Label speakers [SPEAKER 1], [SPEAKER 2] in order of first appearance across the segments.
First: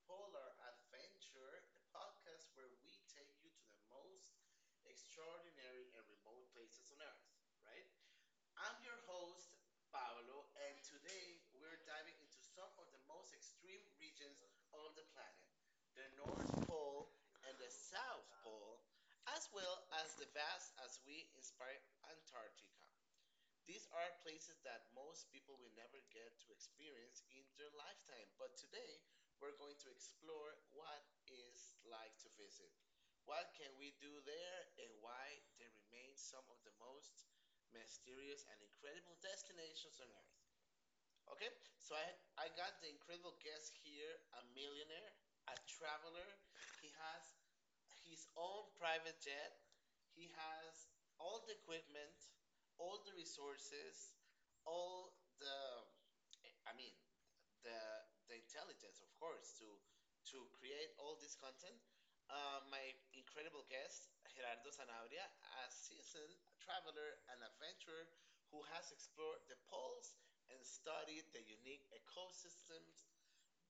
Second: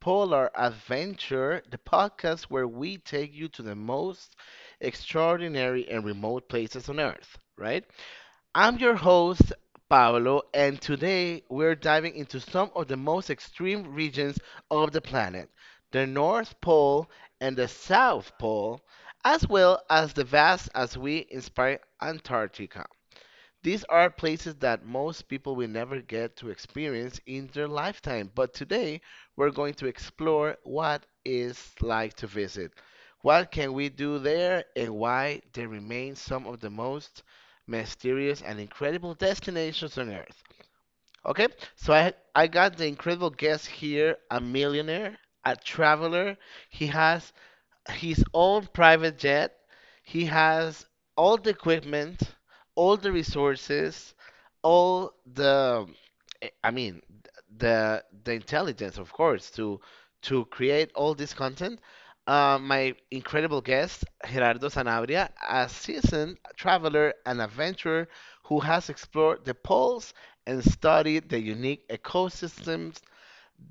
[SPEAKER 1] Polar Adventure, the podcast where we take you to the most extraordinary and remote places on Earth, right? I'm your host, Pablo, and today we're diving into some of the most extreme regions of the planet, the North Pole and the South Pole, as well as the vast as we inspire Antarctica. These are places that most people will never get to experience in their lifetime. But today, we're going to explore what it's like to visit. What can we do there and why they remain some of the most mysterious and incredible destinations on Earth. Okay? So I got the incredible guest here, a millionaire, a traveler. He has his own private jet. He has all the equipment, all the resources, all the, I mean, the intelligence, of course, to create all this content. My incredible guest, Gerardo Sanabria, a seasoned traveler and adventurer who has explored the poles and studied the unique ecosystems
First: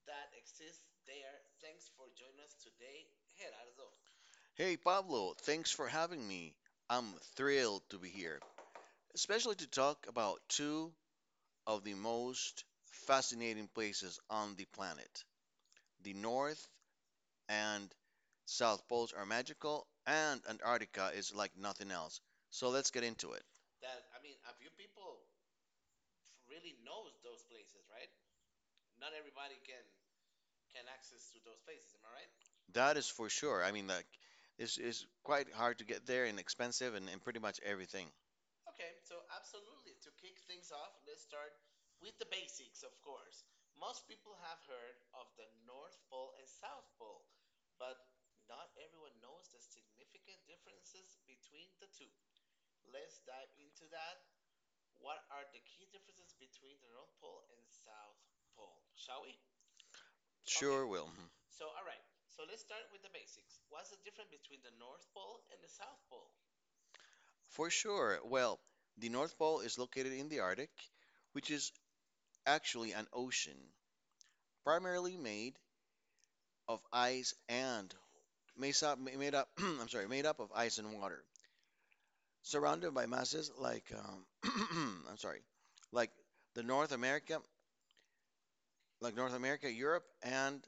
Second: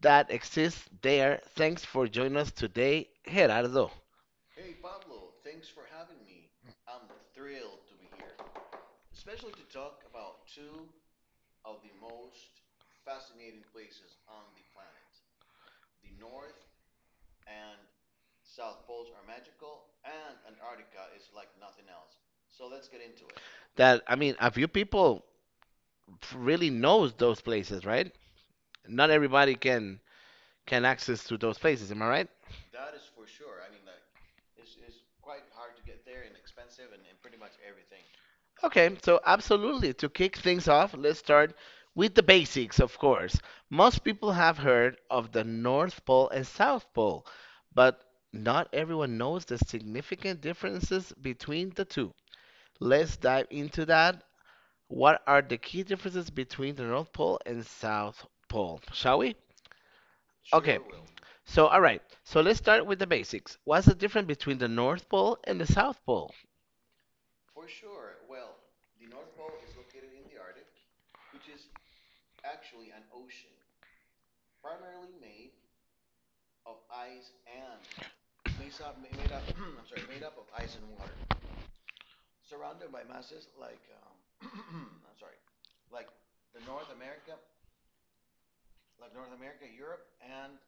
[SPEAKER 1] that exist there. Thanks for joining us today, Gerardo.
[SPEAKER 2] Hey Pablo, thanks for having me. I'm thrilled to be here, especially to talk about two of the most fascinating places on the planet. The North and South Poles are magical, and Antarctica is like nothing else. So let's get into it.
[SPEAKER 1] That I mean, a few people really knows those places, right? Not everybody can access to those places. Am I right?
[SPEAKER 2] That is for sure. I mean, like, it's quite hard to get there and expensive and pretty much everything.
[SPEAKER 1] Okay, so absolutely. To kick things off, let's start with the basics, of course. Most people have heard of the North Pole and South Pole, but not everyone knows the significant differences between the two. Let's dive into that. What are the key differences between the North Pole and South Pole, shall we?
[SPEAKER 2] Okay.
[SPEAKER 1] Sure. Okay,
[SPEAKER 2] Sure will. Mhm.
[SPEAKER 1] so all right, so let's start with the basics. What's the difference between the North Pole and the South Pole?
[SPEAKER 2] For sure. Well, the North Pole is located in the Arctic, which is actually an ocean, primarily made of ice and made up I'm sorry, made up of ice and water, surrounded by masses like I'm sorry, like the North America, North America, Europe,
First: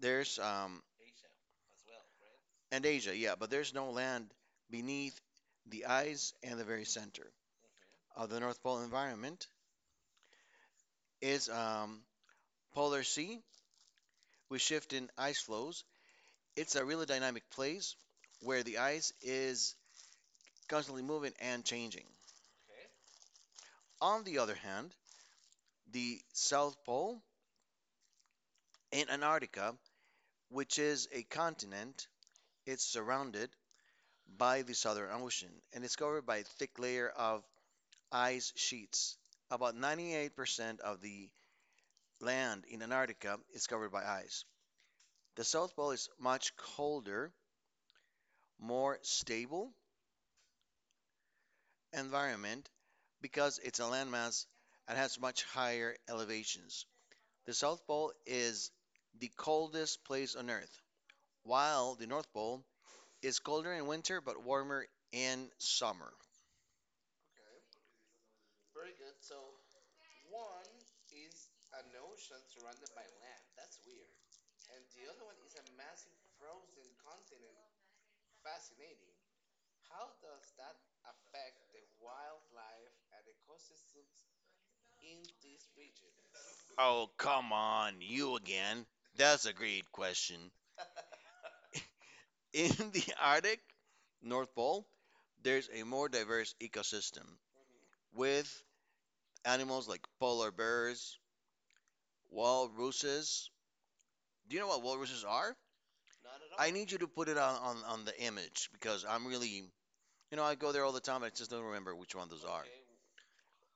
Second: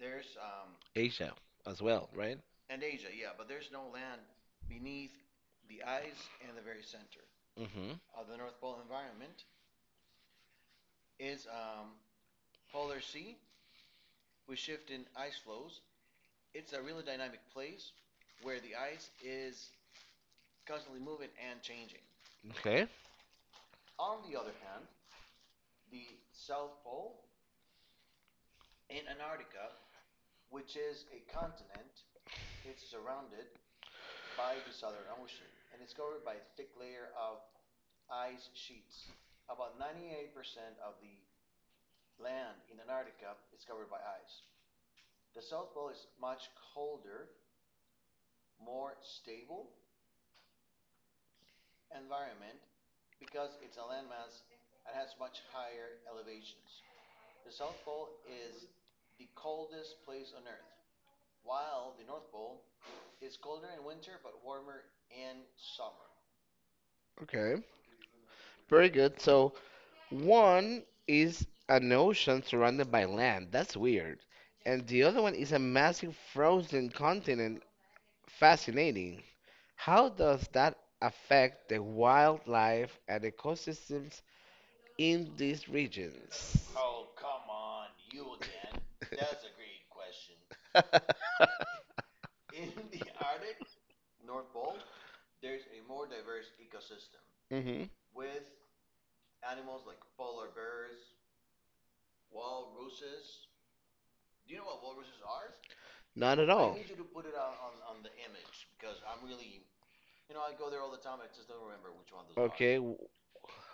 [SPEAKER 2] there's um,
[SPEAKER 1] Asia as well, right?
[SPEAKER 2] and Asia, yeah, but there's no land beneath the ice, and the very center
[SPEAKER 1] Mm-hmm.
[SPEAKER 2] of the North Pole environment is polar sea with shifting ice flows. It's a really dynamic place where the ice is constantly moving and changing.
[SPEAKER 1] Okay.
[SPEAKER 2] On the other hand, the South Pole in Antarctica, which is a continent, it's surrounded by the Southern Ocean, and it's covered by a thick layer of ice sheets. About 98% of the land in Antarctica is covered by ice. The South Pole is much colder, more stable environment because it's a landmass and has much higher elevations. The South Pole is the coldest place on Earth, while the North Pole is colder in winter but warmer in summer.
[SPEAKER 1] Okay. Very good. So one is an ocean surrounded by land. That's weird. And the other one is a massive frozen continent. Fascinating. How does that affect the wildlife and ecosystems in these regions?
[SPEAKER 2] Oh, come on, you again. That's a great question.
[SPEAKER 1] On.
[SPEAKER 2] In the Arctic North Pole, there's a more diverse ecosystem
[SPEAKER 1] Mm-hmm.
[SPEAKER 2] with animals like polar bears, walruses. Do you know what walruses are?
[SPEAKER 1] Not at.
[SPEAKER 2] I need you to put it on, on the image because I'm really, you know, I go there all the time. I just don't remember which one those are.
[SPEAKER 1] w-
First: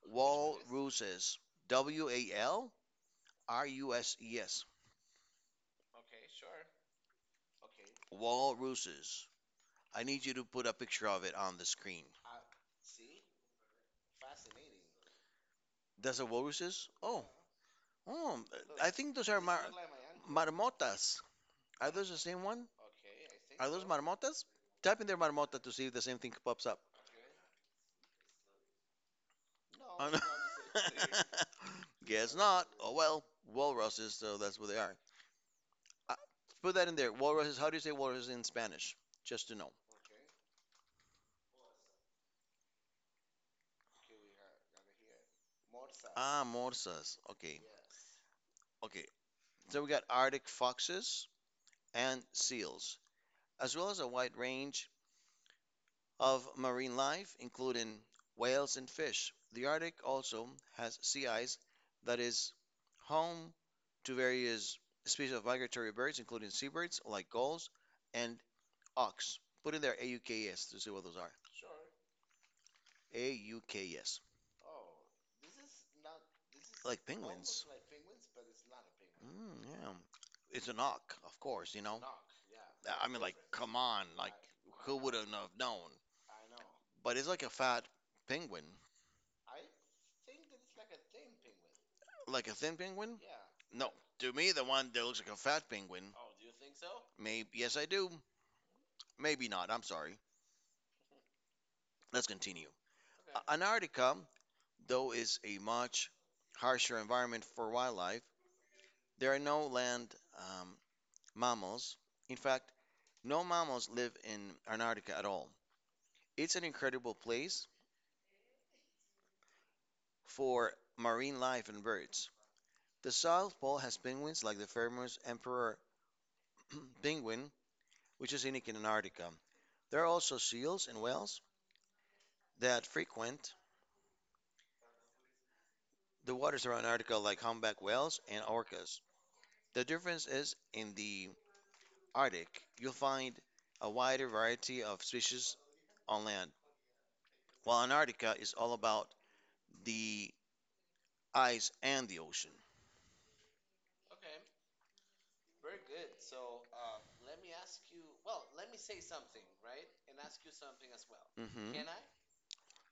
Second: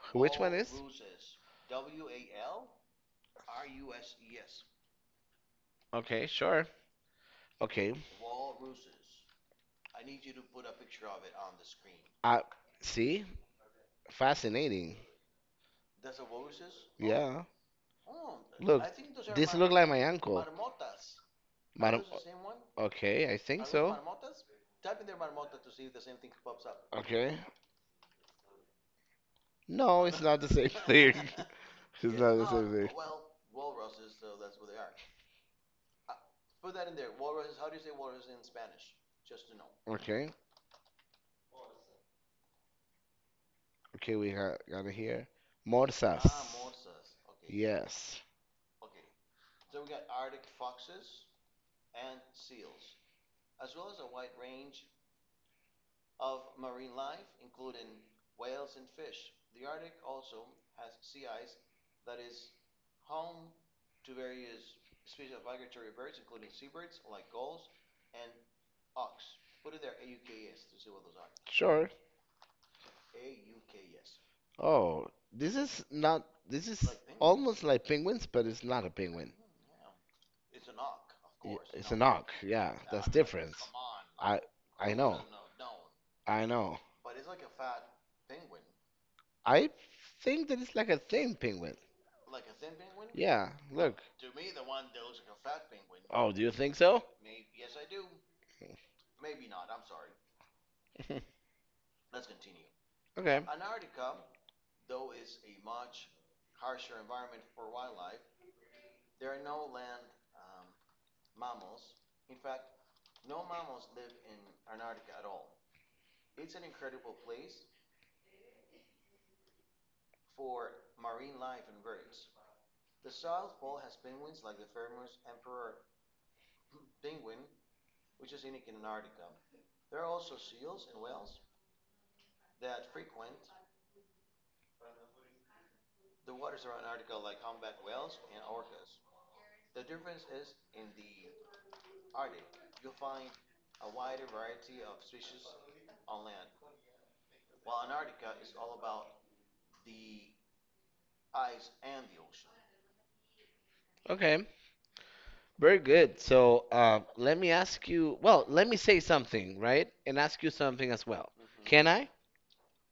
[SPEAKER 2] Walruses. W A L R U S E S.
[SPEAKER 1] Okay, sure. Okay,
[SPEAKER 2] Walruses. I need you to put a picture of it on the screen.
[SPEAKER 1] I see. Fascinating.
[SPEAKER 2] That's a walruses? Oh, oh, I think those are
[SPEAKER 1] Like my uncle.
[SPEAKER 2] marmotas. Are those the same one?
[SPEAKER 1] Okay, I think.
[SPEAKER 2] Are those marmotas? Type in there marmota to see if the same thing pops up.
[SPEAKER 1] Okay. No,
[SPEAKER 2] Oh, no.
[SPEAKER 1] not the same. It's
[SPEAKER 2] Guess not. Oh well, walruses, so that's what they are. Uh, Put that in there. Walruses, how do you say walruses in Spanish? Just to know.
[SPEAKER 1] okay. Okay, we got it here. Ah, Morsas.
[SPEAKER 2] Ah, morsas. Okay.
[SPEAKER 1] Yes,
[SPEAKER 2] Okay, so we got Arctic foxes and seals, as well as a wide range of marine life, including whales and fish. The Arctic also has sea ice that is home to various species of migratory birds, including seabirds like gulls and auks. Put in there AUKS to see what those are.
[SPEAKER 1] sure.
[SPEAKER 2] AUKS.
[SPEAKER 1] Oh, this is not, this is
[SPEAKER 2] Like
[SPEAKER 1] almost
[SPEAKER 2] penguins.
[SPEAKER 1] like penguins, but it's not a
[SPEAKER 2] Penguin.
[SPEAKER 1] penguin.
[SPEAKER 2] Mm, yeah. It's an auk, of course, you
[SPEAKER 1] It's
[SPEAKER 2] know.
[SPEAKER 1] an auk. Yeah, that's
[SPEAKER 2] I mean, like,
[SPEAKER 1] different.
[SPEAKER 2] come on, like,
[SPEAKER 1] I I
[SPEAKER 2] who would
[SPEAKER 1] know.
[SPEAKER 2] have known?
[SPEAKER 1] I know.
[SPEAKER 2] But it's like a fat penguin.
[SPEAKER 1] I think that it's like a thin penguin.
[SPEAKER 2] Like a thin penguin? Yeah.
[SPEAKER 1] Yeah,
[SPEAKER 2] No.
[SPEAKER 1] look.
[SPEAKER 2] To me, the one that looks like a fat penguin.
[SPEAKER 1] Oh, do you think so?
[SPEAKER 2] Maybe. Yes, I do. Maybe not. I'm sorry. Let's continue.
[SPEAKER 1] Okay.
[SPEAKER 2] Antarctica, though, is a much harsher environment for wildlife. There are no land um, mammals. In fact, no mammals live in Antarctica at all. It's an incredible place for marine life and birds. The South Pole has penguins like the famous emperor penguin, which is unique in Antarctica. There are also seals and whales that frequent the waters around Antarctica, like humpback whales and orcas. The difference is in the Arctic, you'll find a wider variety of species on land, while Antarctica is all about the ice and the ocean.
[SPEAKER 1] Okay. Very good. So, let me ask you, well, let me say something, right? And ask you something as well.
[SPEAKER 2] Hmm.
[SPEAKER 1] Can I?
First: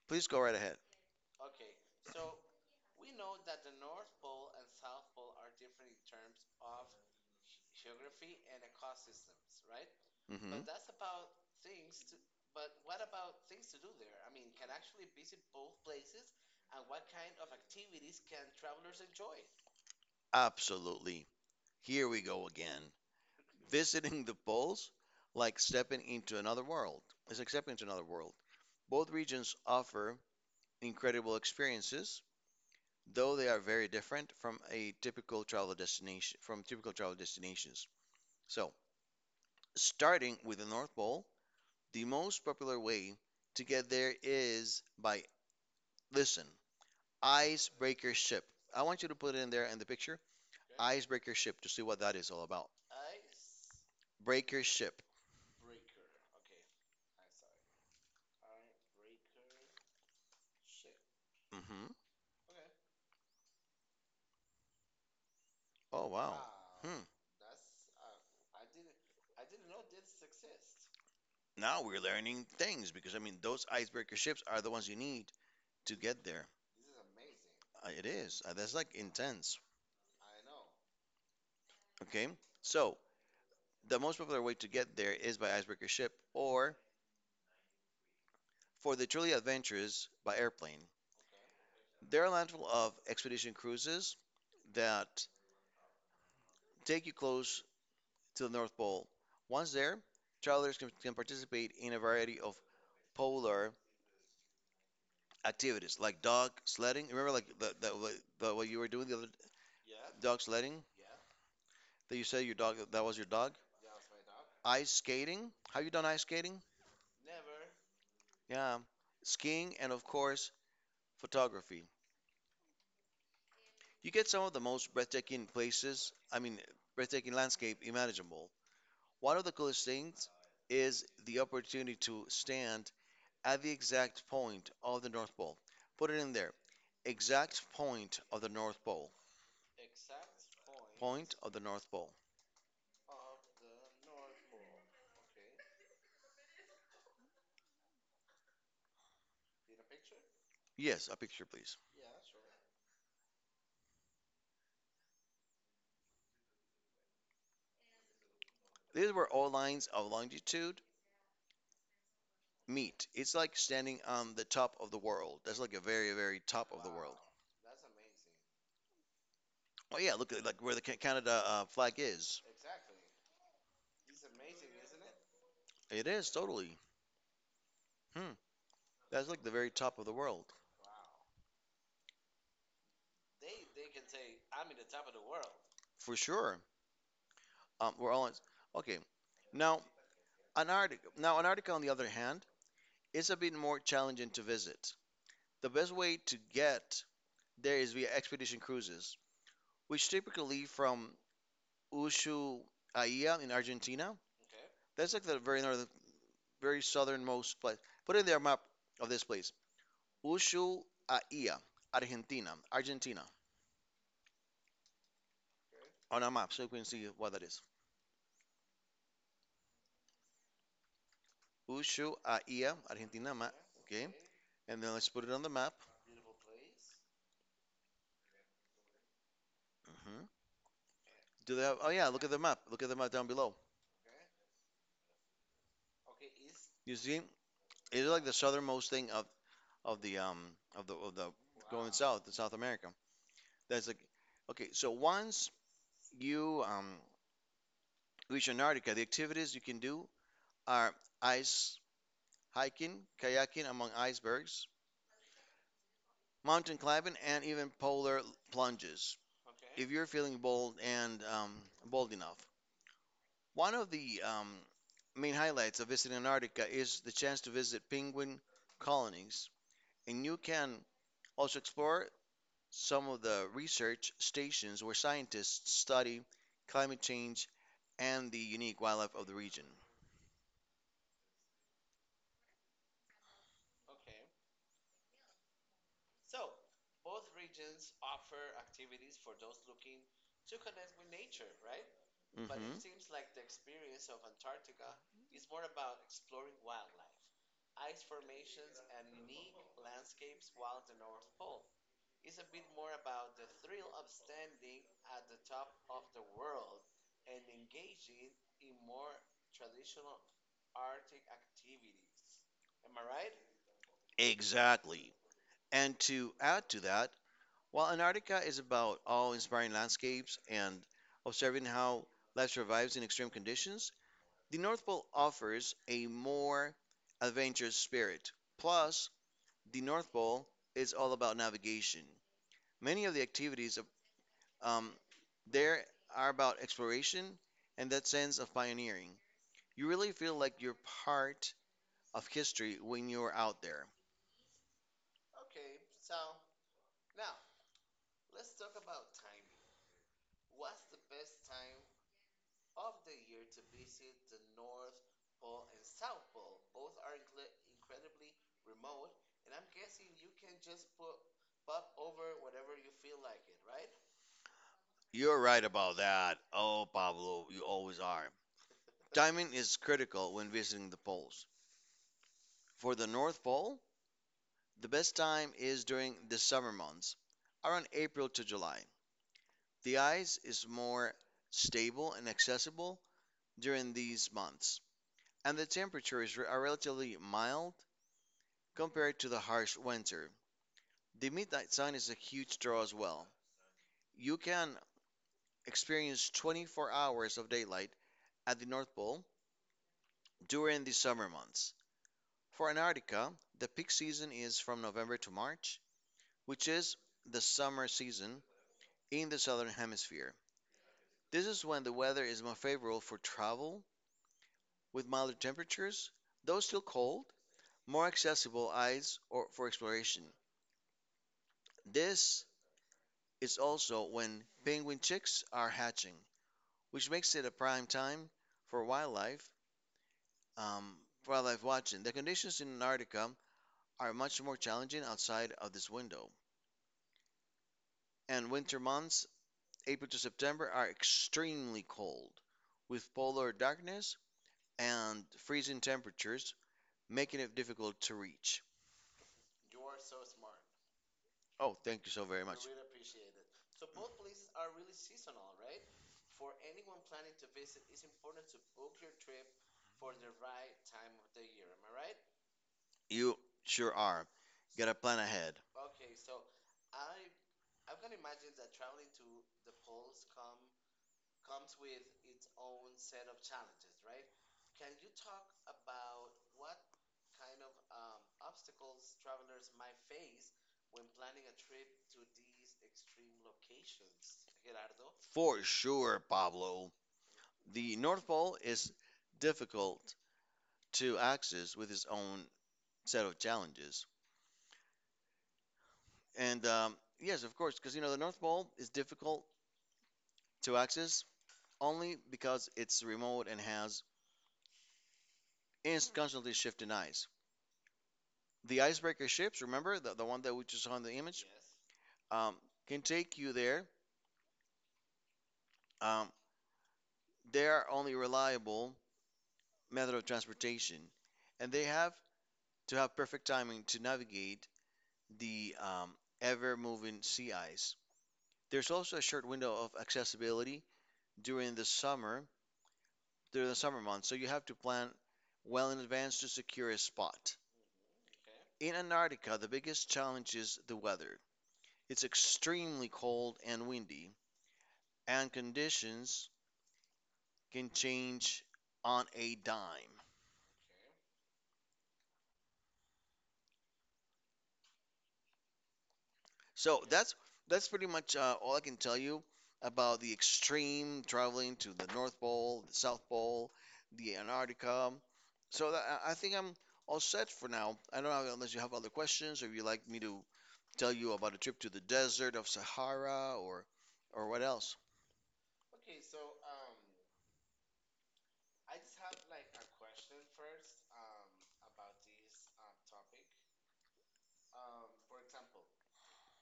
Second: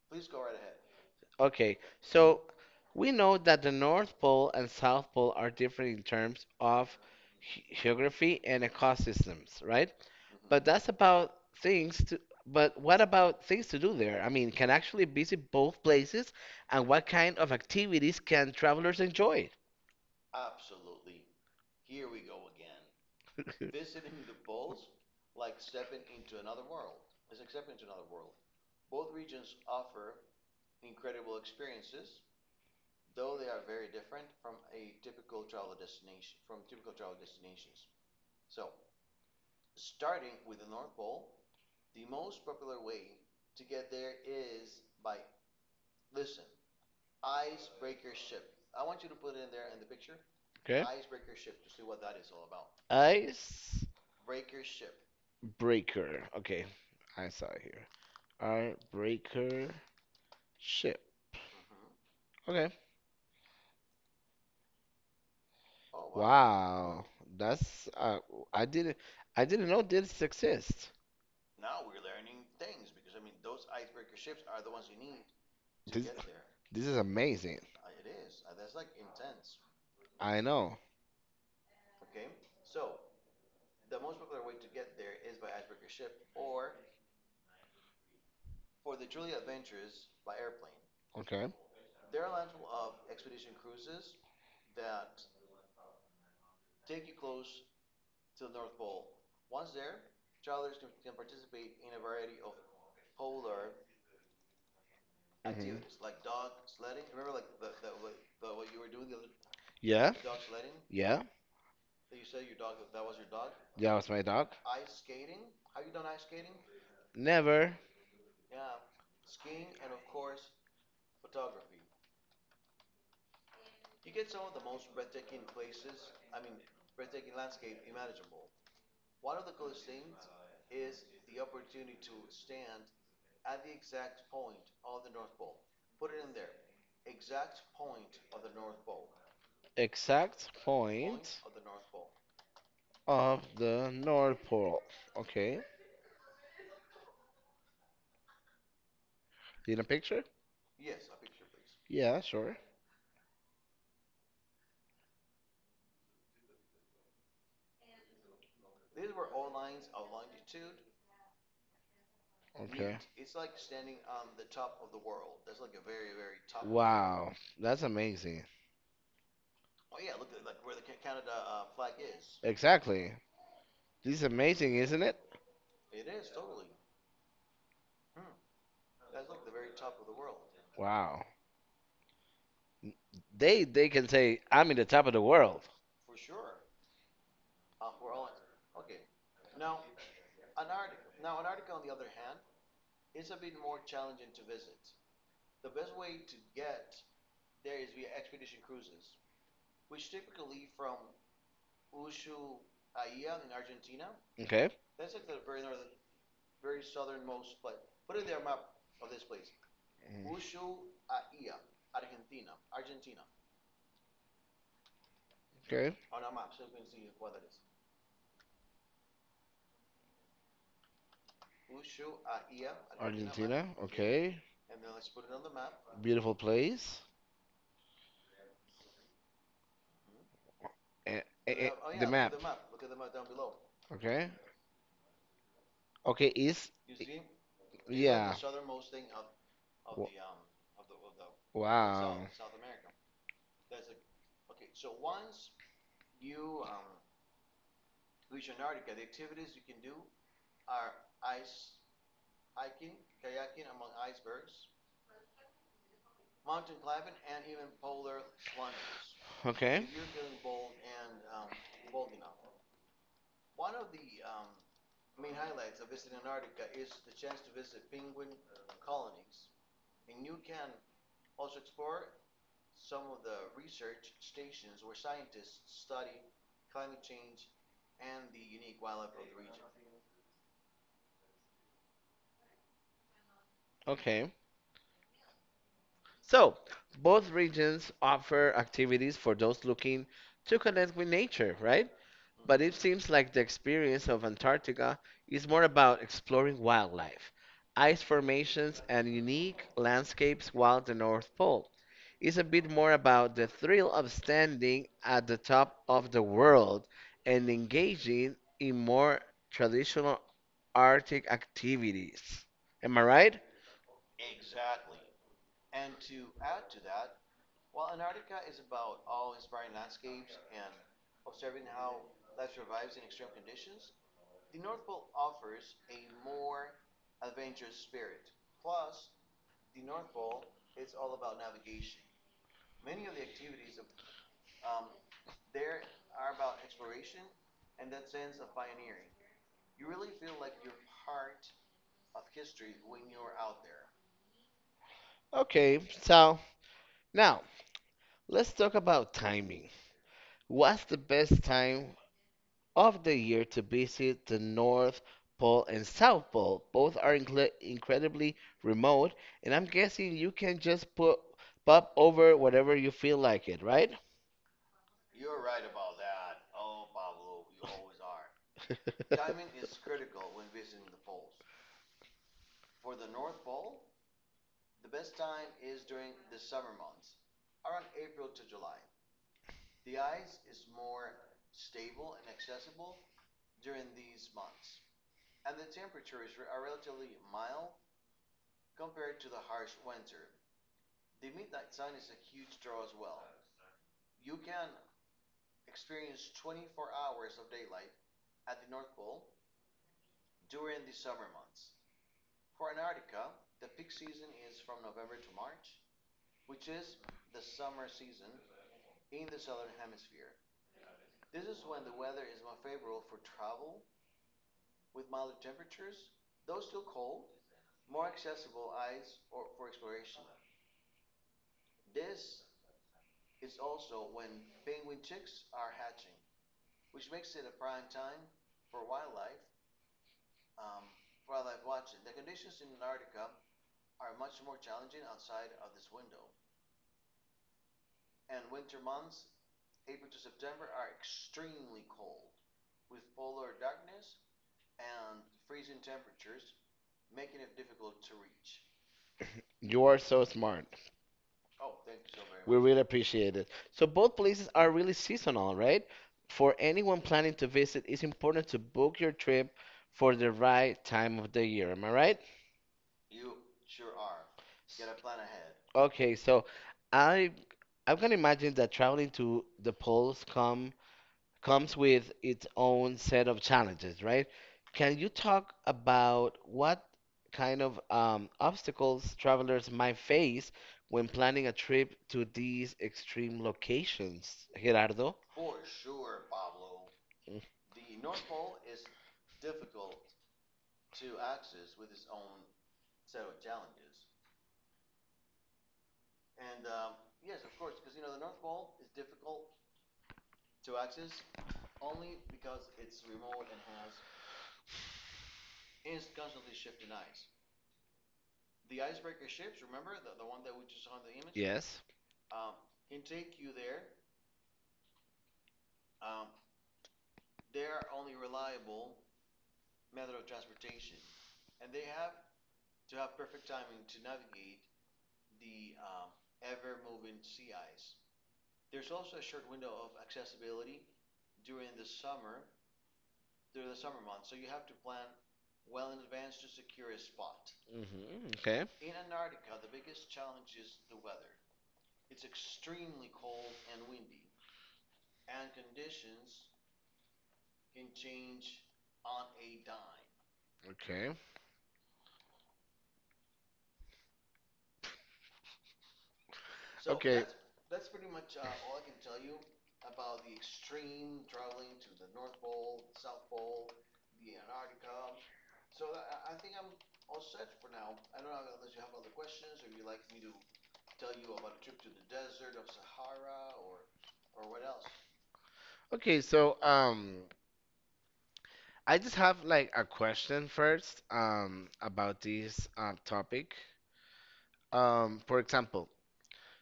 [SPEAKER 2] Please go right ahead.
[SPEAKER 1] Okay, so we know that the North Pole and South Pole are different in terms of geography and ecosystems, right?
[SPEAKER 2] Hmm.
[SPEAKER 1] But that's about things to, but what about things to do there? I mean, can actually visit both places, and what kind of activities can travelers enjoy?
[SPEAKER 2] Absolutely. Here we go again. Visiting the poles, like stepping into another world. It's like stepping into another world. Both regions offer incredible experiences, though they are very different from a typical travel destination from typical travel destinations. So, starting with the North Pole, the most popular way to get there is by listen, icebreaker ship. I want you to put it in there in the picture.
[SPEAKER 1] Okay.
[SPEAKER 2] Okay. Icebreaker ship to see what that is all about.
[SPEAKER 1] Ice
[SPEAKER 2] Breaker ship.
[SPEAKER 1] breaker. Okay, I saw it here. Icebreaker ship.
[SPEAKER 2] Hmm.
[SPEAKER 1] Okay.
[SPEAKER 2] Oh wow. Wow. Hmm.
[SPEAKER 1] Wow, that's, I didn't know this exists.
[SPEAKER 2] Now we're learning things, because I mean those icebreaker ships are the ones you need to
[SPEAKER 1] This
[SPEAKER 2] get there.
[SPEAKER 1] this is amazing.
[SPEAKER 2] It is. That's like intense.
[SPEAKER 1] I know.
[SPEAKER 2] Okay. So the most popular way to get there is by icebreaker ship or, for the truly adventurous, by airplane.
[SPEAKER 1] Okay.
[SPEAKER 2] There are a handful of expedition cruises that take you close to the North Pole. Once there, travelers can participate in a variety of polar activities
[SPEAKER 1] Hmm.
[SPEAKER 2] like dog sledding. Remember, like what you were doing the other
[SPEAKER 1] Yeah.
[SPEAKER 2] dog sledding?
[SPEAKER 1] Yeah.
[SPEAKER 2] That you said your dog, that was your dog.
[SPEAKER 1] That was my dog.
[SPEAKER 2] Ice skating. Have you done ice skating?
[SPEAKER 1] Never.
[SPEAKER 2] Yeah. Skiing and of course photography. You get some of the most breathtaking places, I mean, breathtaking landscape imaginable. One of the coolest things is the opportunity to stand at the exact point of the North Pole. Put it in there. Exact point of the North Pole.
[SPEAKER 1] Exact Point
[SPEAKER 2] Point of the North
[SPEAKER 1] point
[SPEAKER 2] Pole.
[SPEAKER 1] of the North Pole. Okay. Need a picture?
[SPEAKER 2] Yes, a picture, please.
[SPEAKER 1] Yeah, sure.
[SPEAKER 2] This is where all lines of longitude
[SPEAKER 1] Okay.
[SPEAKER 2] meet. It's like standing on the top of the world. That's like a very, very top of the world.
[SPEAKER 1] Wow, that's amazing.
[SPEAKER 2] Oh yeah, look at like where the Canada flag is.
[SPEAKER 1] Exactly. This is amazing, isn't it?
[SPEAKER 2] It is totally. Hmm. That's like the very top of the world,
[SPEAKER 1] Wow. They can say I'm in the top of the world.
[SPEAKER 2] for sure. We're all okay. Now, Antarctica. Now, Antarctica, on the other hand, is a bit more challenging to visit. The best way to get there is via expedition cruises, which typically from Ushuaia in Argentina.
[SPEAKER 1] Okay.
[SPEAKER 2] That's like the very northern, very southernmost place. Put in their map of this place,
[SPEAKER 1] Mm.
[SPEAKER 2] Ushuaia, Argentina,
[SPEAKER 1] Okay.
[SPEAKER 2] on a map so you can see what that is. Ushuaia, Argentina map.
[SPEAKER 1] Argentina map.
[SPEAKER 2] Okay.
[SPEAKER 1] Okay.
[SPEAKER 2] And then let's put it on the map.
[SPEAKER 1] Beautiful place.
[SPEAKER 2] Hmm.
[SPEAKER 1] Eh,
[SPEAKER 2] Do they
[SPEAKER 1] eh,
[SPEAKER 2] have? Oh
[SPEAKER 1] eh, the
[SPEAKER 2] yeah, look at
[SPEAKER 1] map.
[SPEAKER 2] the map. Look at the map down below.
[SPEAKER 1] Okay. Okay. Is
[SPEAKER 2] You see,
[SPEAKER 1] It's,
[SPEAKER 2] it's like the
[SPEAKER 1] yeah.
[SPEAKER 2] southernmost thing of of
[SPEAKER 1] W-
[SPEAKER 2] the um of the wow. Going south
[SPEAKER 1] Wow.
[SPEAKER 2] in South America. That's like okay. So once you reach Antarctica, the activities you can do are ice hiking, kayaking among icebergs, mountain climbing, and even polar plunges.
[SPEAKER 1] South.
[SPEAKER 2] Okay.
[SPEAKER 1] Okay.
[SPEAKER 2] If you're feeling bold and bold enough, one of the main highlights of visiting Antarctica is the chance to visit penguin colonies, and you can also explore some of the research stations where scientists study climate change and the unique wildlife of the region.
[SPEAKER 1] Okay. So, both regions offer activities for those looking to connect with nature, right?
[SPEAKER 2] Mm-hmm.
[SPEAKER 1] But it seems
[SPEAKER 2] Mhm.
[SPEAKER 1] like the experience of Antarctica is more about exploring wildlife, ice formations, and unique landscapes, while the North Pole is a bit more about the thrill of standing at the top of the world and engaging in more traditional Arctic activities. Am I right?
[SPEAKER 2] Exactly. And to add to that, while Antarctica is about awe inspiring landscapes and observing how life survives in extreme conditions, the North Pole offers a more adventurous spirit. Plus, the North Pole is all about navigation. Many of the um, there are about exploration and that sense of pioneering. You really feel like you're part of history when you're out there.
[SPEAKER 1] Okay, so now. Let's talk about timing. What's the best time of the year to visit the North Pole and South Pole? Both are incredibly remote, and I'm guessing you can just put pop over whatever you feel like it, right?
[SPEAKER 2] You're right about that. Oh, Pablo, you always are.
[SPEAKER 1] Dive into
[SPEAKER 2] Timing is critical when visiting
[SPEAKER 1] the
[SPEAKER 2] the
[SPEAKER 1] polls.
[SPEAKER 2] poles. For the North Pole, the best time is during the summer months, around April to July. The ice is more stable and accessible during these months, and the temperatures are relatively mild compared to the harsh winter. The midnight sun is a huge draw as well. You can experience 24 hours of daylight at the North Pole during the summer months. For Antarctica, the peak season is from November to March, which is the summer season in the southern hemisphere. This is when the weather is more favorable for travel with milder temperatures, though still cold, more accessible eyes or for exploration. This is also when penguin chicks are hatching, which makes it a prime time for um, wildlife watching. The conditions in Antarctica are much more challenging outside of this window, and winter months, April to September, are extremely cold, with polar darkness and freezing temperatures, making it difficult to reach.
[SPEAKER 1] You are so smart. Oh,
[SPEAKER 2] Oh,
[SPEAKER 1] very.
[SPEAKER 2] thank you so very
[SPEAKER 1] We much.
[SPEAKER 2] much.
[SPEAKER 1] Really appreciate it. So both places are really seasonal, right? For anyone planning to visit, it's important to book your trip for the right time of the year. Am I right?
[SPEAKER 2] You sure are.
[SPEAKER 1] Get.
[SPEAKER 2] Gotta plan ahead.
[SPEAKER 1] Okay, so I I can imagine that traveling to the poles comes with its own set of challenges, right? Can you talk about what kind of, obstacles travelers might face when planning a trip to these extreme locations, Gerardo?
[SPEAKER 2] For sure, Pablo.
[SPEAKER 1] Mm.
[SPEAKER 2] The North Pole is difficult to access with its own set of challenges. And yes, of course, because you know the North Pole is difficult to access only because it's remote and has constantly shifting ice. The icebreaker ships, remember the one that we just saw in the image,
[SPEAKER 1] Yes.
[SPEAKER 2] um, can take you there. Um, they are only reliable method of transportation, and they have to have perfect timing to navigate the ever moving sea ice. There's also a short window of accessibility during the summer, during the summer months, so you have to plan well in advance to secure a spot.
[SPEAKER 1] Hmm. Okay.
[SPEAKER 2] In Antarctica, the biggest challenge is the weather. It's extremely cold and windy, and conditions can change on a dime.
[SPEAKER 1] Okay.
[SPEAKER 2] So
[SPEAKER 1] Okay.
[SPEAKER 2] that's that's pretty much all I can tell you about the extreme traveling to the North Pole, the South Pole, the Antarctica. So that, I think I'm all set for now. I don't know unless you have other questions or if you'd like me to tell you about a trip to the desert of Sahara or what else.
[SPEAKER 1] Okay. So, I just have like a question first, about this, topic. For example,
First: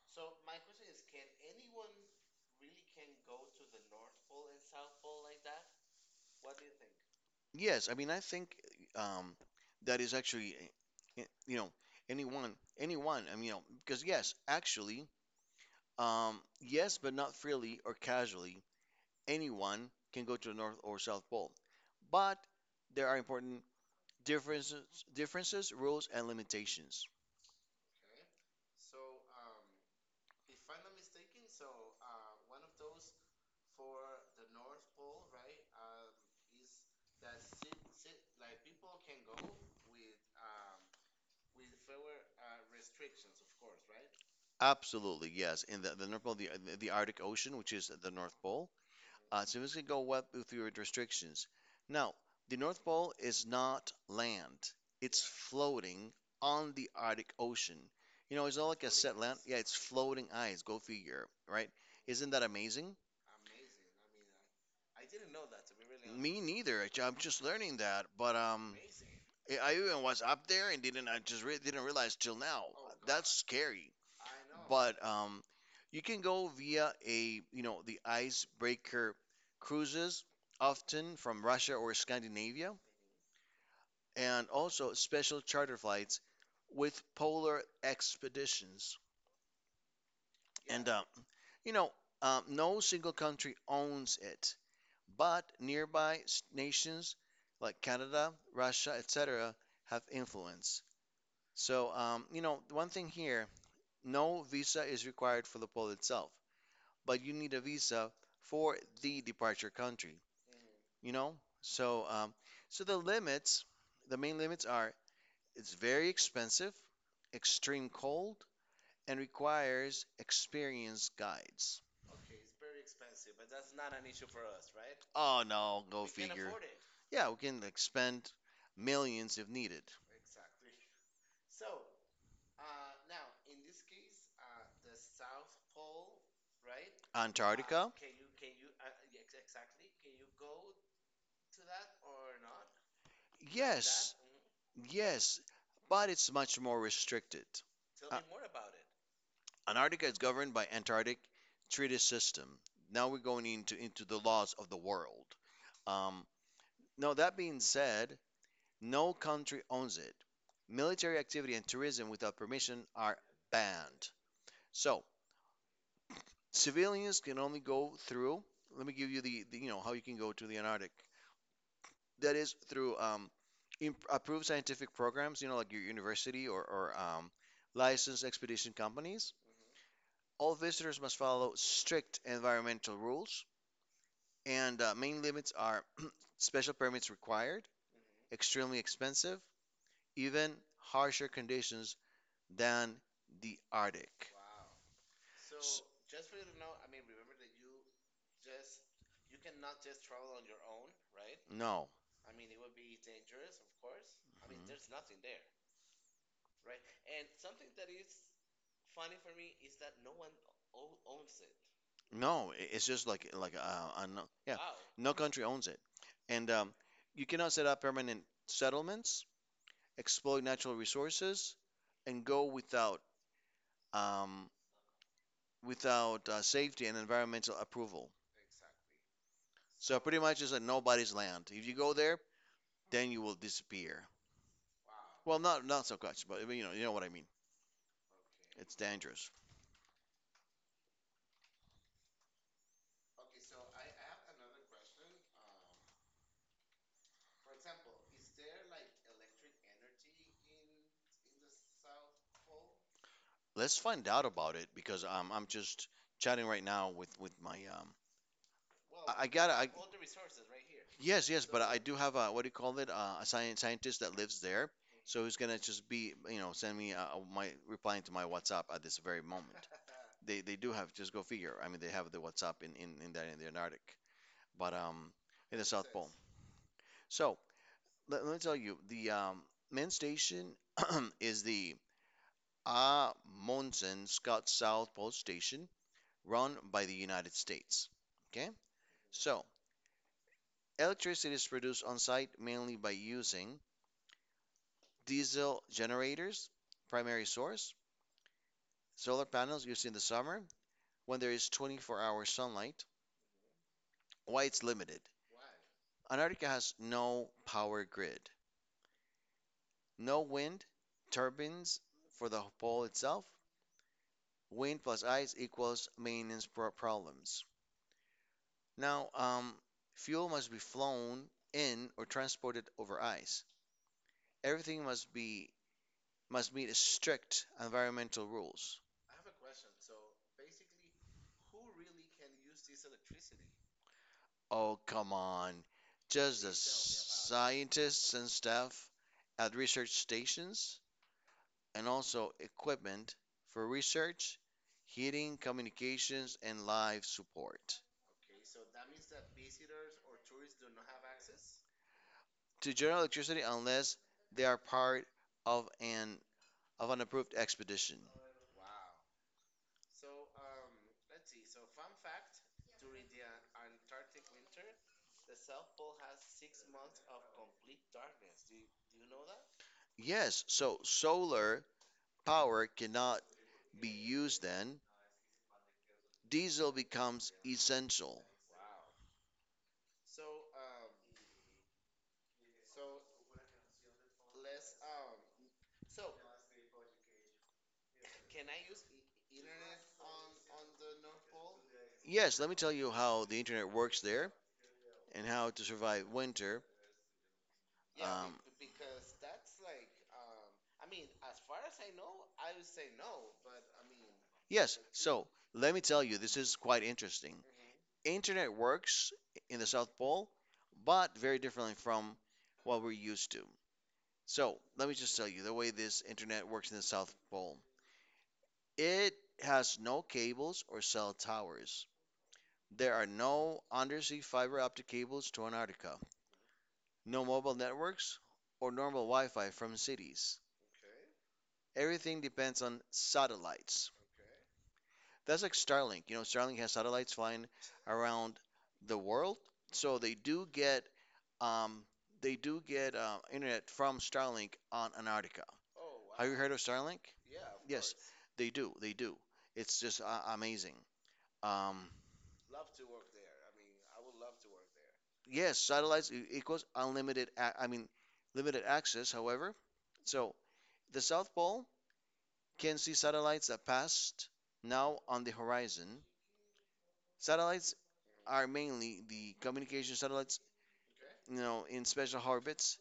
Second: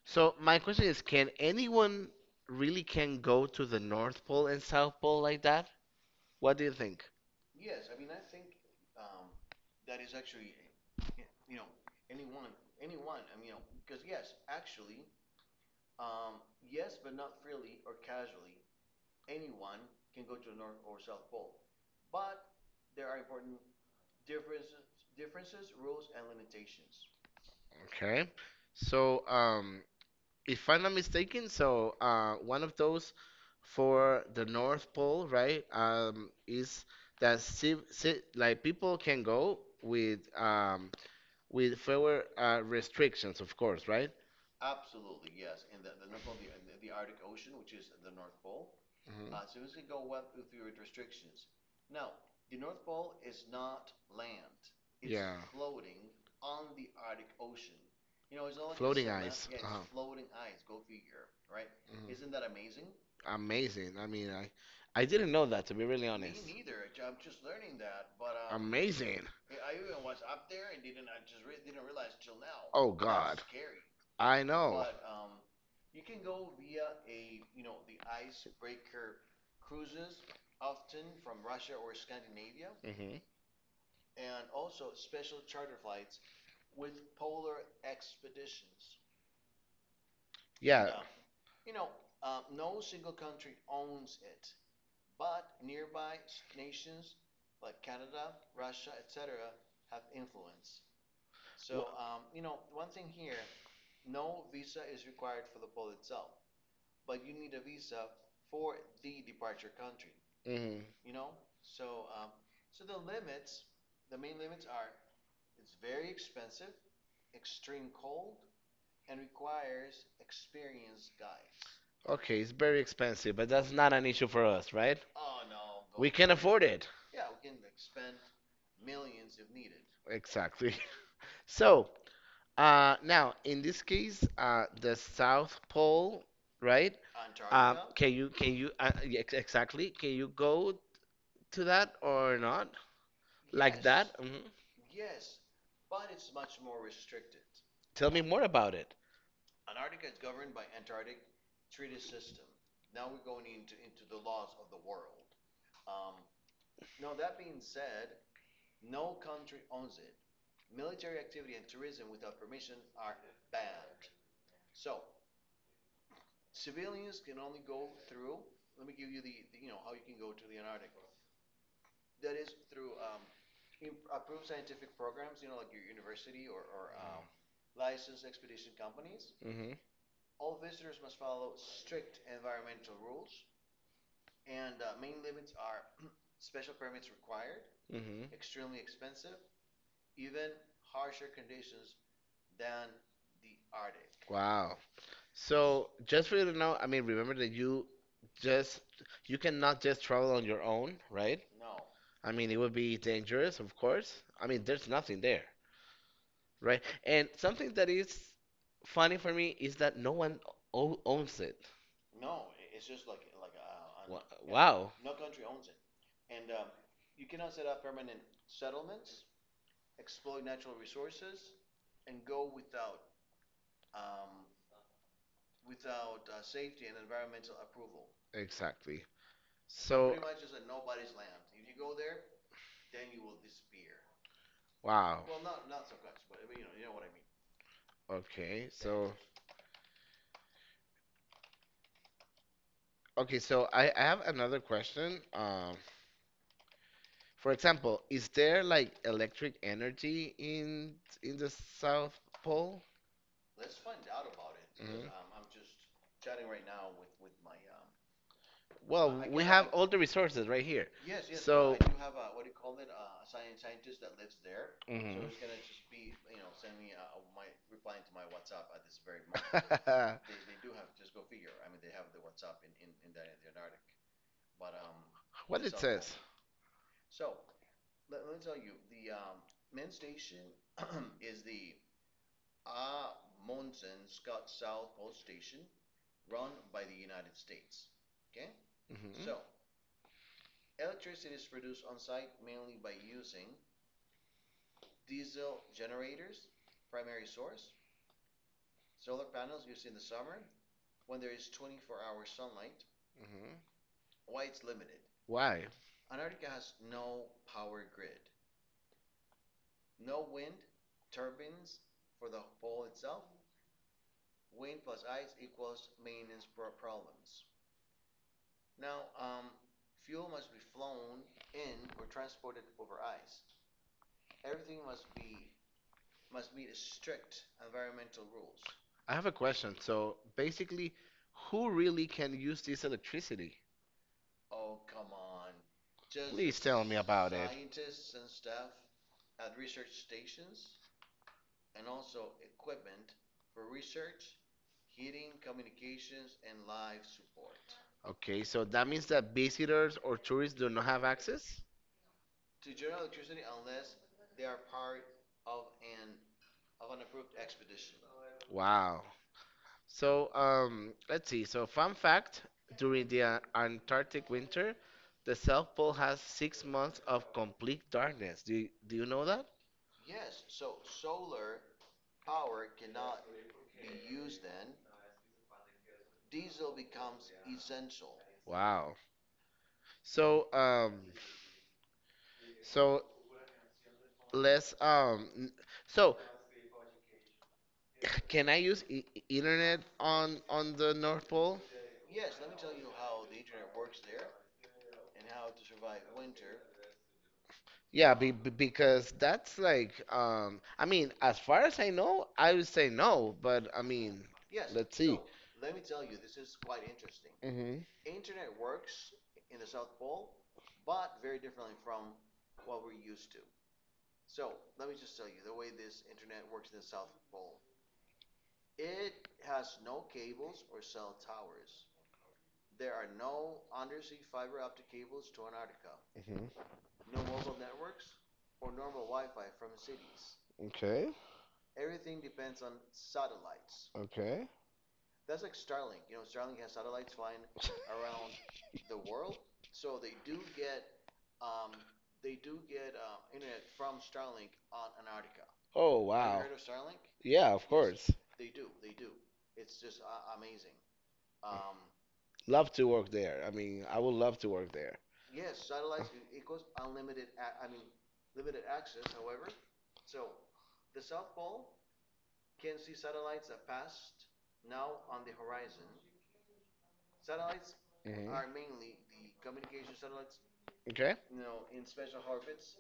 [SPEAKER 1] so my question is, can anyone really can go to the North Pole and South Pole like that? What do you think?
[SPEAKER 2] Yes, I mean I think um, that is actually you know anyone I mean you know because yes actually yes, but not freely or casually anyone can go to the North or South Pole, but there are important differences, differences, rules, and limitations.
[SPEAKER 1] Okay, so, if I'm not mistaken, so, one of those for the North Pole, right, is that civ ci like people can go with, fewer, restrictions, of course, right?
[SPEAKER 2] Absolutely, yes. In the North Pole, the Arctic Ocean, which is the North Pole,
[SPEAKER 1] Mhm.
[SPEAKER 2] so swimmers can go wet through restrictions. Now, the North Pole is not land; it's
[SPEAKER 1] Yeah.
[SPEAKER 2] floating on the Arctic Ocean. You know, it's not like a
[SPEAKER 1] Floating
[SPEAKER 2] set land.
[SPEAKER 1] ice.
[SPEAKER 2] Yeah, it's
[SPEAKER 1] Uh-huh.
[SPEAKER 2] floating ice. Go figure, right? Isn't that
[SPEAKER 1] Mhm.
[SPEAKER 2] amazing?
[SPEAKER 1] Amazing. I mean, I didn't know that to be really, Me
[SPEAKER 2] Me
[SPEAKER 1] honest.
[SPEAKER 2] neither. Actually, I'm just learning that, but amazing.
[SPEAKER 1] Amazing.
[SPEAKER 2] I even was up there and didn't. I just didn't realize till now. Oh,
[SPEAKER 1] Oh
[SPEAKER 2] that's
[SPEAKER 1] God.
[SPEAKER 2] God, scary.
[SPEAKER 1] I know.
[SPEAKER 2] But you can go via a you know the icebreaker cruises, often from Russia or Scandinavia,
[SPEAKER 1] Hmm. You.
[SPEAKER 2] and also special charter flights with polar expeditions. And
[SPEAKER 1] Yeah.
[SPEAKER 2] you know, no single country owns it, but nearby nations like Canada, Russia, etc., have influence. So, you
[SPEAKER 1] Well,
[SPEAKER 2] know, one thing here, no visa is required for the poll itself, but you need a visa for the departure country,
[SPEAKER 1] yeah. Hmm.
[SPEAKER 2] you know? So, so the limits, the main limits are it's very expensive, extreme cold, and requires experienced guides.
[SPEAKER 1] Okay, it's very expensive, but that's not an issue for us, right?
[SPEAKER 2] Oh no, go
[SPEAKER 1] We can. No.
[SPEAKER 2] figure. Can,
[SPEAKER 1] Afford it.
[SPEAKER 2] yeah, we can like spend millions if needed.
[SPEAKER 1] Exactly. So, now, in this case, the South Pole, right?
[SPEAKER 2] Antarctica?
[SPEAKER 1] Can you yeah, exactly? Can you go to that or not? Like that?
[SPEAKER 2] Yes,
[SPEAKER 1] Hmm.
[SPEAKER 2] yes, but it's much more restricted.
[SPEAKER 1] Tell
[SPEAKER 2] Uh,
[SPEAKER 1] me more about it.
[SPEAKER 2] Antarctica is governed by Antarctic Treaty System. Now we're going into the laws of the world. Um, Now that being said, no country owns it. Military activity and tourism without permission are banned. So civilians can only go through. Let me give you the you know how you can go to the Antarctic. That is through approved scientific programs, you know, like your university, or licensed expedition companies.
[SPEAKER 1] Hmm.
[SPEAKER 2] All visitors must follow strict environmental rules, and main limits are special permits required,
[SPEAKER 1] Hmm.
[SPEAKER 2] extremely expensive, even harsher conditions than the Arctic.
[SPEAKER 1] Wow.
[SPEAKER 2] S-
[SPEAKER 1] So just for you to know, I mean, remember that just you cannot just travel on your own, right?
[SPEAKER 2] no.
[SPEAKER 1] I mean, it would be dangerous, of course. I mean, there's
[SPEAKER 2] Mhm.
[SPEAKER 1] nothing there, right? And something that is funny for me is that no one owns it.
[SPEAKER 2] No, it's just like
[SPEAKER 1] Wa-
[SPEAKER 2] no, yeah,
[SPEAKER 1] Wow.
[SPEAKER 2] no country owns it, and you cannot set up permanent settlements, exploit natural resources, and go without um, without safety and environmental approval.
[SPEAKER 1] Exactly.
[SPEAKER 2] So
[SPEAKER 1] So,
[SPEAKER 2] pretty much it's like nobody's land. If you go there, then you will disappear.
[SPEAKER 1] wow.
[SPEAKER 2] Well, not not so much, but you know what I mean.
[SPEAKER 1] Well, okay. Yeah.
[SPEAKER 2] It's
[SPEAKER 1] So,
[SPEAKER 2] dangerous.
[SPEAKER 1] okay. So, I have another question. For example, is there like electric energy in the South Pole?
[SPEAKER 2] Let's find out about it because
[SPEAKER 1] Hmm.
[SPEAKER 2] I'm just chatting right now with my Well,
[SPEAKER 1] Well, we have, can, all the resources right here.
[SPEAKER 2] yes, yes, but
[SPEAKER 1] So,
[SPEAKER 2] I do have a what do you call it? A science scientist that lives there, so
[SPEAKER 1] mhm.
[SPEAKER 2] he's gonna just be you know send me my replying to my WhatsApp at this very moment.
[SPEAKER 1] Read mine.
[SPEAKER 2] They do have just go figure. I mean, they have the WhatsApp in that in the Antarctic, but in the
[SPEAKER 1] What it
[SPEAKER 2] South Pole.
[SPEAKER 1] says?
[SPEAKER 2] So let me tell you, the main station is the Amundsen Scott South Pole Station, run by the United States. Okay,
[SPEAKER 1] Hmm.
[SPEAKER 2] so electricity is produced on site mainly by using diesel generators, primary source, solar panels used in the summer when there is 24-hour sunlight.
[SPEAKER 1] So,
[SPEAKER 2] Why it's limited?
[SPEAKER 1] why?
[SPEAKER 2] Antarctica has no power grid, no wind turbines for the pole itself. Wind plus ice equals maintenance problems. Now, fuel must be flown in or transported over ice. Everything must be must meet strict environmental rules.
[SPEAKER 1] I have a question. So basically, who really can use this electricity?
[SPEAKER 2] Oh, come on. Just the
[SPEAKER 1] Please tell me about it.
[SPEAKER 2] scientists and staff at research stations and also equipment for research, heating, communications, and life support
[SPEAKER 1] Okay, so that means that visitors or tourists do not have access?
[SPEAKER 2] to generate electricity unless they are part of an approved expedition.
[SPEAKER 1] Wow. So, let's see. So, fun fact, during the, Antarctic winter, the South Pole has 6 months of complete darkness. Do you know that?
[SPEAKER 2] Yes, so solar power cannot be used then. Diesel becomes essential.
[SPEAKER 1] Wow. So, so let's, so, can I use I internet on the North Pole?
[SPEAKER 2] Yes, let me tell you how the internet works there and how to survive winter. Yeah.
[SPEAKER 1] Yeah, because that's
[SPEAKER 2] That's like,
[SPEAKER 1] like,
[SPEAKER 2] um,
[SPEAKER 1] I mean, as far as I know, I would say no, but I mean,
[SPEAKER 2] yes,
[SPEAKER 1] let's see.
[SPEAKER 2] so let me tell you, this is quite interesting.
[SPEAKER 1] Mhm.
[SPEAKER 2] Internet works in the South Pole, but very differently from what we're used to. So let me just tell you the way this internet works in the South Pole. It has no cables or cell towers. There are no undersea fiber optic cables to Antarctica,
[SPEAKER 1] Mhm.
[SPEAKER 2] no mobile networks or normal Wi-Fi from cities.
[SPEAKER 1] Okay.
[SPEAKER 2] Everything depends on satellites.
[SPEAKER 1] Okay.
[SPEAKER 2] That's like Starlink. You know, Starlink has satellites flying around the world, so Um, they do get internet from Starlink on Antarctica.
[SPEAKER 1] Oh,
[SPEAKER 2] Have you
[SPEAKER 1] wow.
[SPEAKER 2] heard of Starlink?
[SPEAKER 1] Yeah, of
[SPEAKER 2] Yes.
[SPEAKER 1] course.
[SPEAKER 2] They do. They do. It's just amazing. Um,
[SPEAKER 1] Love to work there. I mean, I would love to work there.
[SPEAKER 2] yes, satellites equals unlimited. I mean, limited access. However, so the South Pole can see satellites that passed now on the horizon. Satellites are
[SPEAKER 1] Mhm.
[SPEAKER 2] mainly the communication satellites,
[SPEAKER 1] Okay.
[SPEAKER 2] you know, in special orbits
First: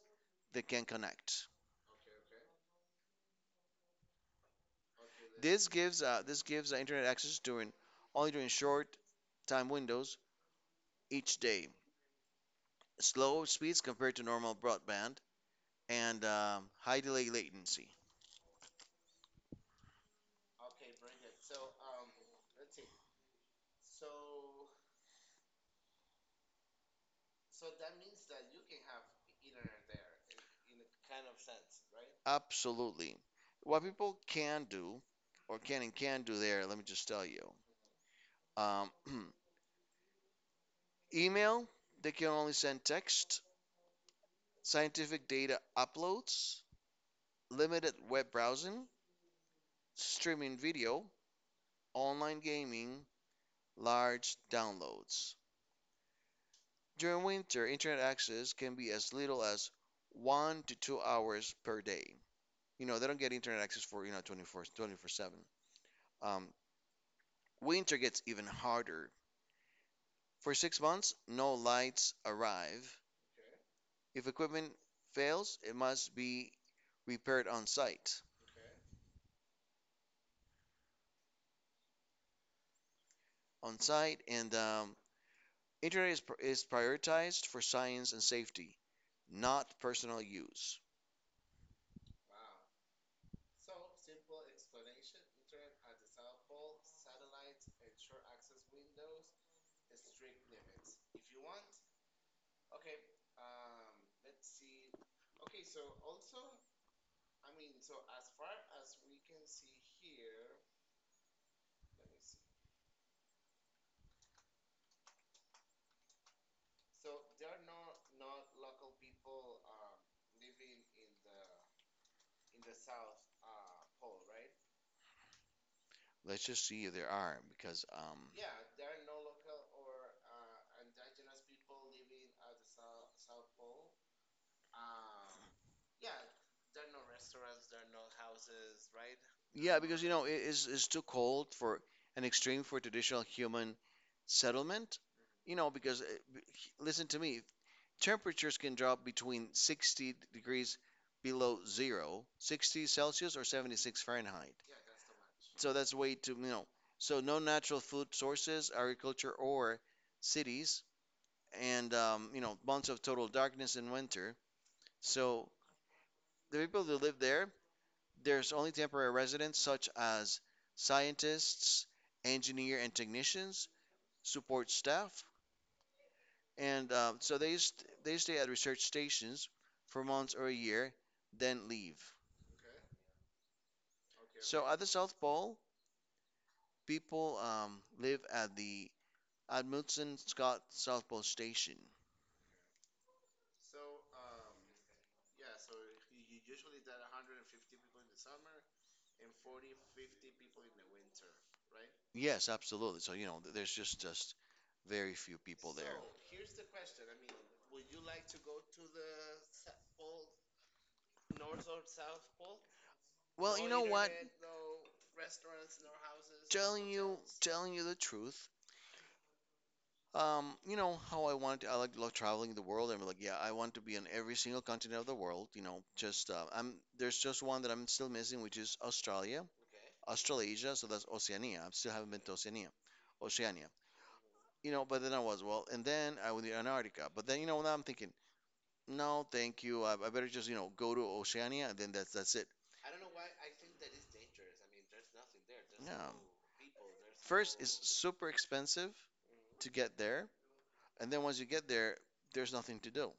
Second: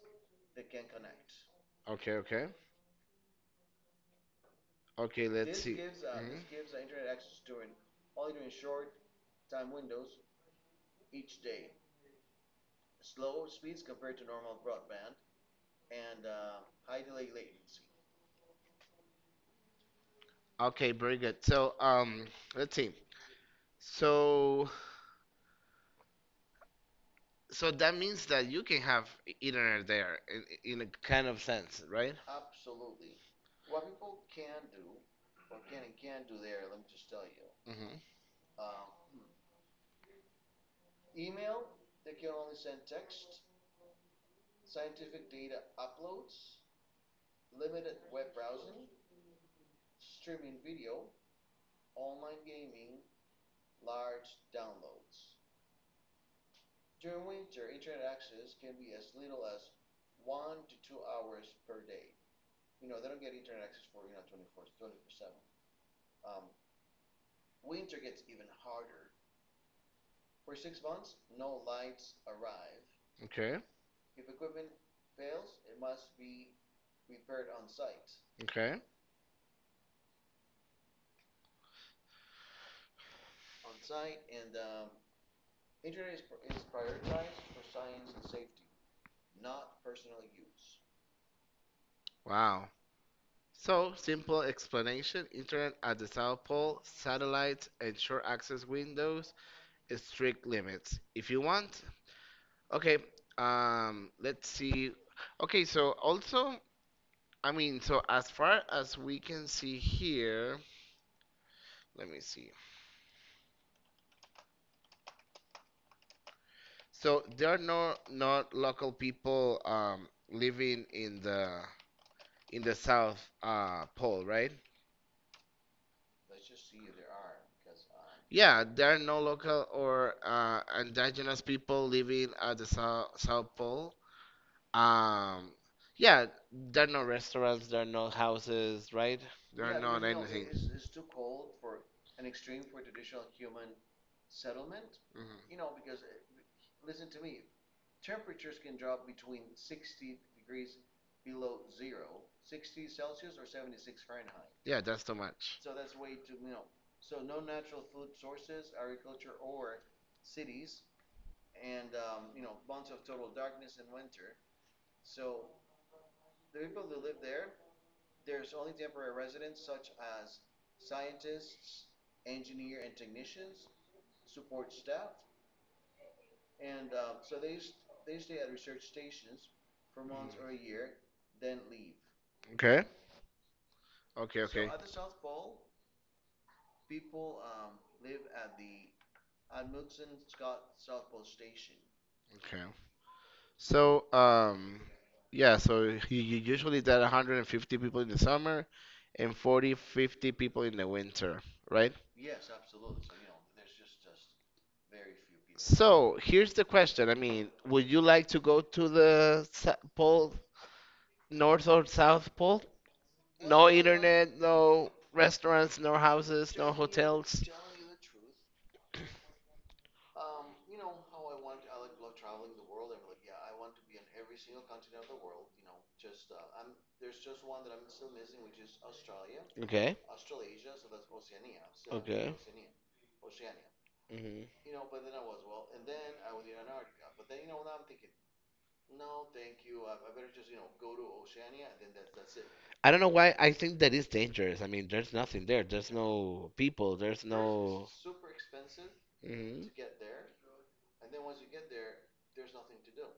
[SPEAKER 2] that can connect.
[SPEAKER 1] Okay, okay. Okay, let's.
[SPEAKER 2] This
[SPEAKER 1] Mhm.
[SPEAKER 2] gives internet access during only during short time windows each day. Slow speeds compared to normal broadband and high delay latency.
[SPEAKER 1] Okay, very good. So, let's see. So, So, that means that you can have internet there in a kind of sense, right?
[SPEAKER 2] Absolutely. What people can do, or can and can do there, let me just tell you.
[SPEAKER 1] Hmm.
[SPEAKER 2] Um, email, they can only send text, scientific data uploads, limited web browsing, streaming video, online gaming, large downloads. During winter, internet access can be as little as 1 to 2 hours per day. You know, they don't get internet access for, you know, 24, 7. Um, Winter gets even harder. For 6 months, no lights arrive.
[SPEAKER 1] Okay.
[SPEAKER 2] If equipment fails, it must be repaired on site.
[SPEAKER 1] Okay.
[SPEAKER 2] On site, and internet is prioritized for science and safety, not personal use.
[SPEAKER 1] Wow. So, simple explanation, internet at the South Pole, satellites and short access windows, strict limits. If you want, okay, let's see. Okay, so also, I mean, so as far as we can see here, let me see. So, there are no, not local people, living in the South, Pole, right?
[SPEAKER 2] Let's just see if there are, because yeah,
[SPEAKER 1] Yeah,
[SPEAKER 2] there
[SPEAKER 1] there are
[SPEAKER 2] are no
[SPEAKER 1] no local
[SPEAKER 2] local or
[SPEAKER 1] or, indigenous people living at the South Pole. Um, yeah, there are no restaurants, there are no houses, right? There
[SPEAKER 2] yeah,
[SPEAKER 1] are
[SPEAKER 2] because
[SPEAKER 1] not
[SPEAKER 2] you know it
[SPEAKER 1] anything.
[SPEAKER 2] is is too cold for an extreme for traditional human settlement. You
[SPEAKER 1] Hmm.
[SPEAKER 2] know, because listen to me, temperatures can drop between 60 degrees below zero, 60 Celsius or 76 Fahrenheit.
[SPEAKER 1] Yeah, that's too much.
[SPEAKER 2] So that's way too, you know. So no natural food sources, agriculture or cities, and you know months of total darkness in winter. So the people that live there, there's only temporary residents such as scientists, engineer and technicians, support staff, and so they stay at research stations for months or a year, then leave.
[SPEAKER 1] Okay.
[SPEAKER 2] Okay,
[SPEAKER 1] Okay,
[SPEAKER 2] so
[SPEAKER 1] okay.
[SPEAKER 2] okay, at the South Pole, people live at the Amundsen Scott South Pole Station.
[SPEAKER 1] Okay. So, yeah, so you usually that 150 people in the summer and 40, 50 people in the winter, right?
[SPEAKER 2] Yes, absolutely. So you know, there's just very few people there.
[SPEAKER 1] So here's the question. I mean, would you like to go to the pole, north or south pole?
[SPEAKER 2] Well,
[SPEAKER 1] No
[SPEAKER 2] you know what?
[SPEAKER 1] internet, no restaurants, no houses, no hotels.
[SPEAKER 2] Telling you the truth, you know how I want. I like love traveling the world, and like, yeah, I want to be on every single continent of the world. You know, just I'm there's just one that I'm still missing, which is Australia,
[SPEAKER 1] Okay,
[SPEAKER 2] Australasia. So that's Oceania. I still haven't been to
[SPEAKER 1] okay.
[SPEAKER 2] Oceania, Oceania.
[SPEAKER 1] Hmm.
[SPEAKER 2] You know, but then I was well, and then I went to Antarctica. But then you know, now I'm thinking, no, thank you. I better just you know go to Oceania, and then that's it.
[SPEAKER 1] I don't know why I think that is dangerous. I mean, there's nothing there. There's
[SPEAKER 2] Yeah.
[SPEAKER 1] no people. There's
[SPEAKER 2] First, it's
[SPEAKER 1] no.
[SPEAKER 2] super expensive to
[SPEAKER 1] Mhm.
[SPEAKER 2] get there, and then once you get there, there's nothing to do.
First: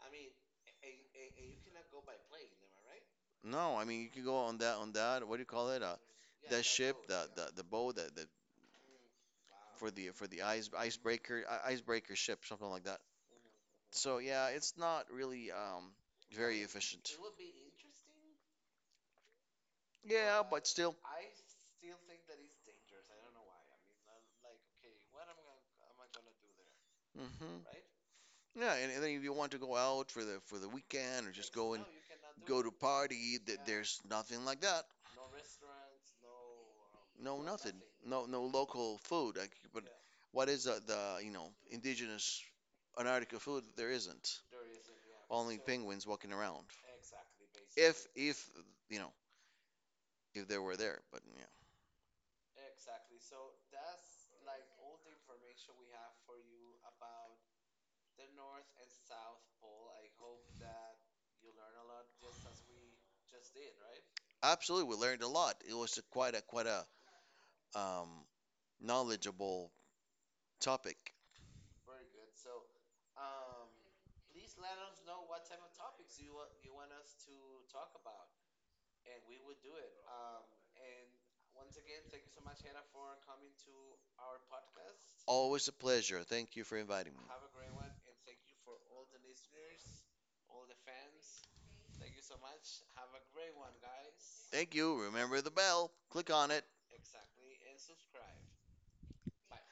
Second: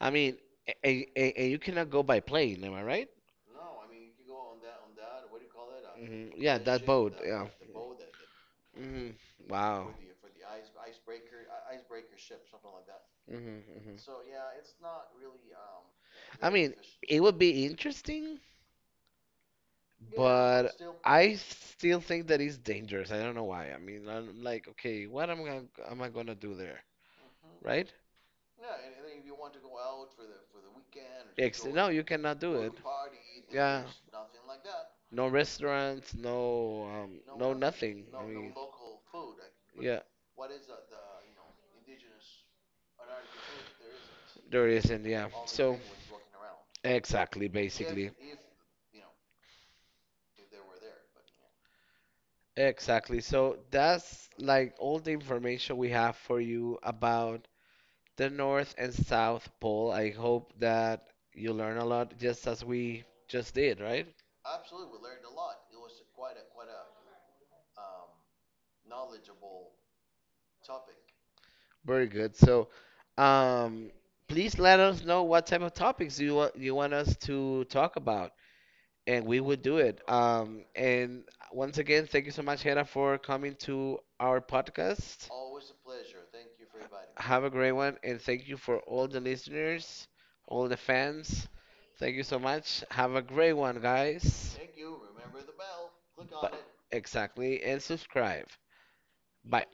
[SPEAKER 1] I mean, you cannot go by plane, am I right?
[SPEAKER 2] No, I mean you can go on that. What do you call it?
[SPEAKER 1] Hmm. Yeah,
[SPEAKER 2] That
[SPEAKER 1] that
[SPEAKER 2] ship,
[SPEAKER 1] boat.
[SPEAKER 2] the
[SPEAKER 1] Yeah.
[SPEAKER 2] the the boat that
[SPEAKER 1] That. Hmm.
[SPEAKER 2] for
[SPEAKER 1] Wow.
[SPEAKER 2] the ice icebreaker ship, something like that.
[SPEAKER 1] That. Hmm. Hmm.
[SPEAKER 2] So yeah, it's not really
[SPEAKER 1] I
[SPEAKER 2] very
[SPEAKER 1] mean,
[SPEAKER 2] efficient.
[SPEAKER 1] it would be interesting,
[SPEAKER 2] Yeah, but
[SPEAKER 1] but
[SPEAKER 2] still.
[SPEAKER 1] I still think that it's dangerous. I don't know why. I mean, I'm like, okay, what am I gonna do there,
[SPEAKER 2] Hmm.
[SPEAKER 1] right?
[SPEAKER 2] Yeah, and then if you want to go out for the weekend or just go and
[SPEAKER 1] No, you cannot do
[SPEAKER 2] go
[SPEAKER 1] it.
[SPEAKER 2] to party, th
[SPEAKER 1] Yeah,
[SPEAKER 2] there's nothing like that.
[SPEAKER 1] no restaurants, no,
[SPEAKER 2] No,
[SPEAKER 1] no,
[SPEAKER 2] nothing.
[SPEAKER 1] I
[SPEAKER 2] No, no
[SPEAKER 1] mean,
[SPEAKER 2] local food. Like, but
[SPEAKER 1] yeah,
[SPEAKER 2] what is the you know indigenous Antarctica food? There isn't.
[SPEAKER 1] there isn't. Yeah,
[SPEAKER 2] Only
[SPEAKER 1] so.
[SPEAKER 2] penguins walking around.
[SPEAKER 1] Exactly. Yes,
[SPEAKER 2] If
[SPEAKER 1] basically.
[SPEAKER 2] if you know if they were there, but yeah,
[SPEAKER 1] Exactly. So that's like all the information we have for you about the North and South Pole. I hope that you learn a lot just as we just did, right?
[SPEAKER 2] absolutely, we learned a lot. It was a, quite a um, knowledgeable topic.
[SPEAKER 1] Very good. So, um, please let us know what type of topics you want us to talk about, and we will do it. And once again, thank you so much, Hera, for coming to our podcast.
[SPEAKER 2] Always a pleasure. Thank you for inviting me.
[SPEAKER 1] Have a great one, and thank you for all the listeners, all the fans. Thank you so much. Have a great one, guys.
[SPEAKER 2] Thank you. Remember the bell. Click on
[SPEAKER 1] But,
[SPEAKER 2] it.
[SPEAKER 1] exactly, and subscribe. Bye.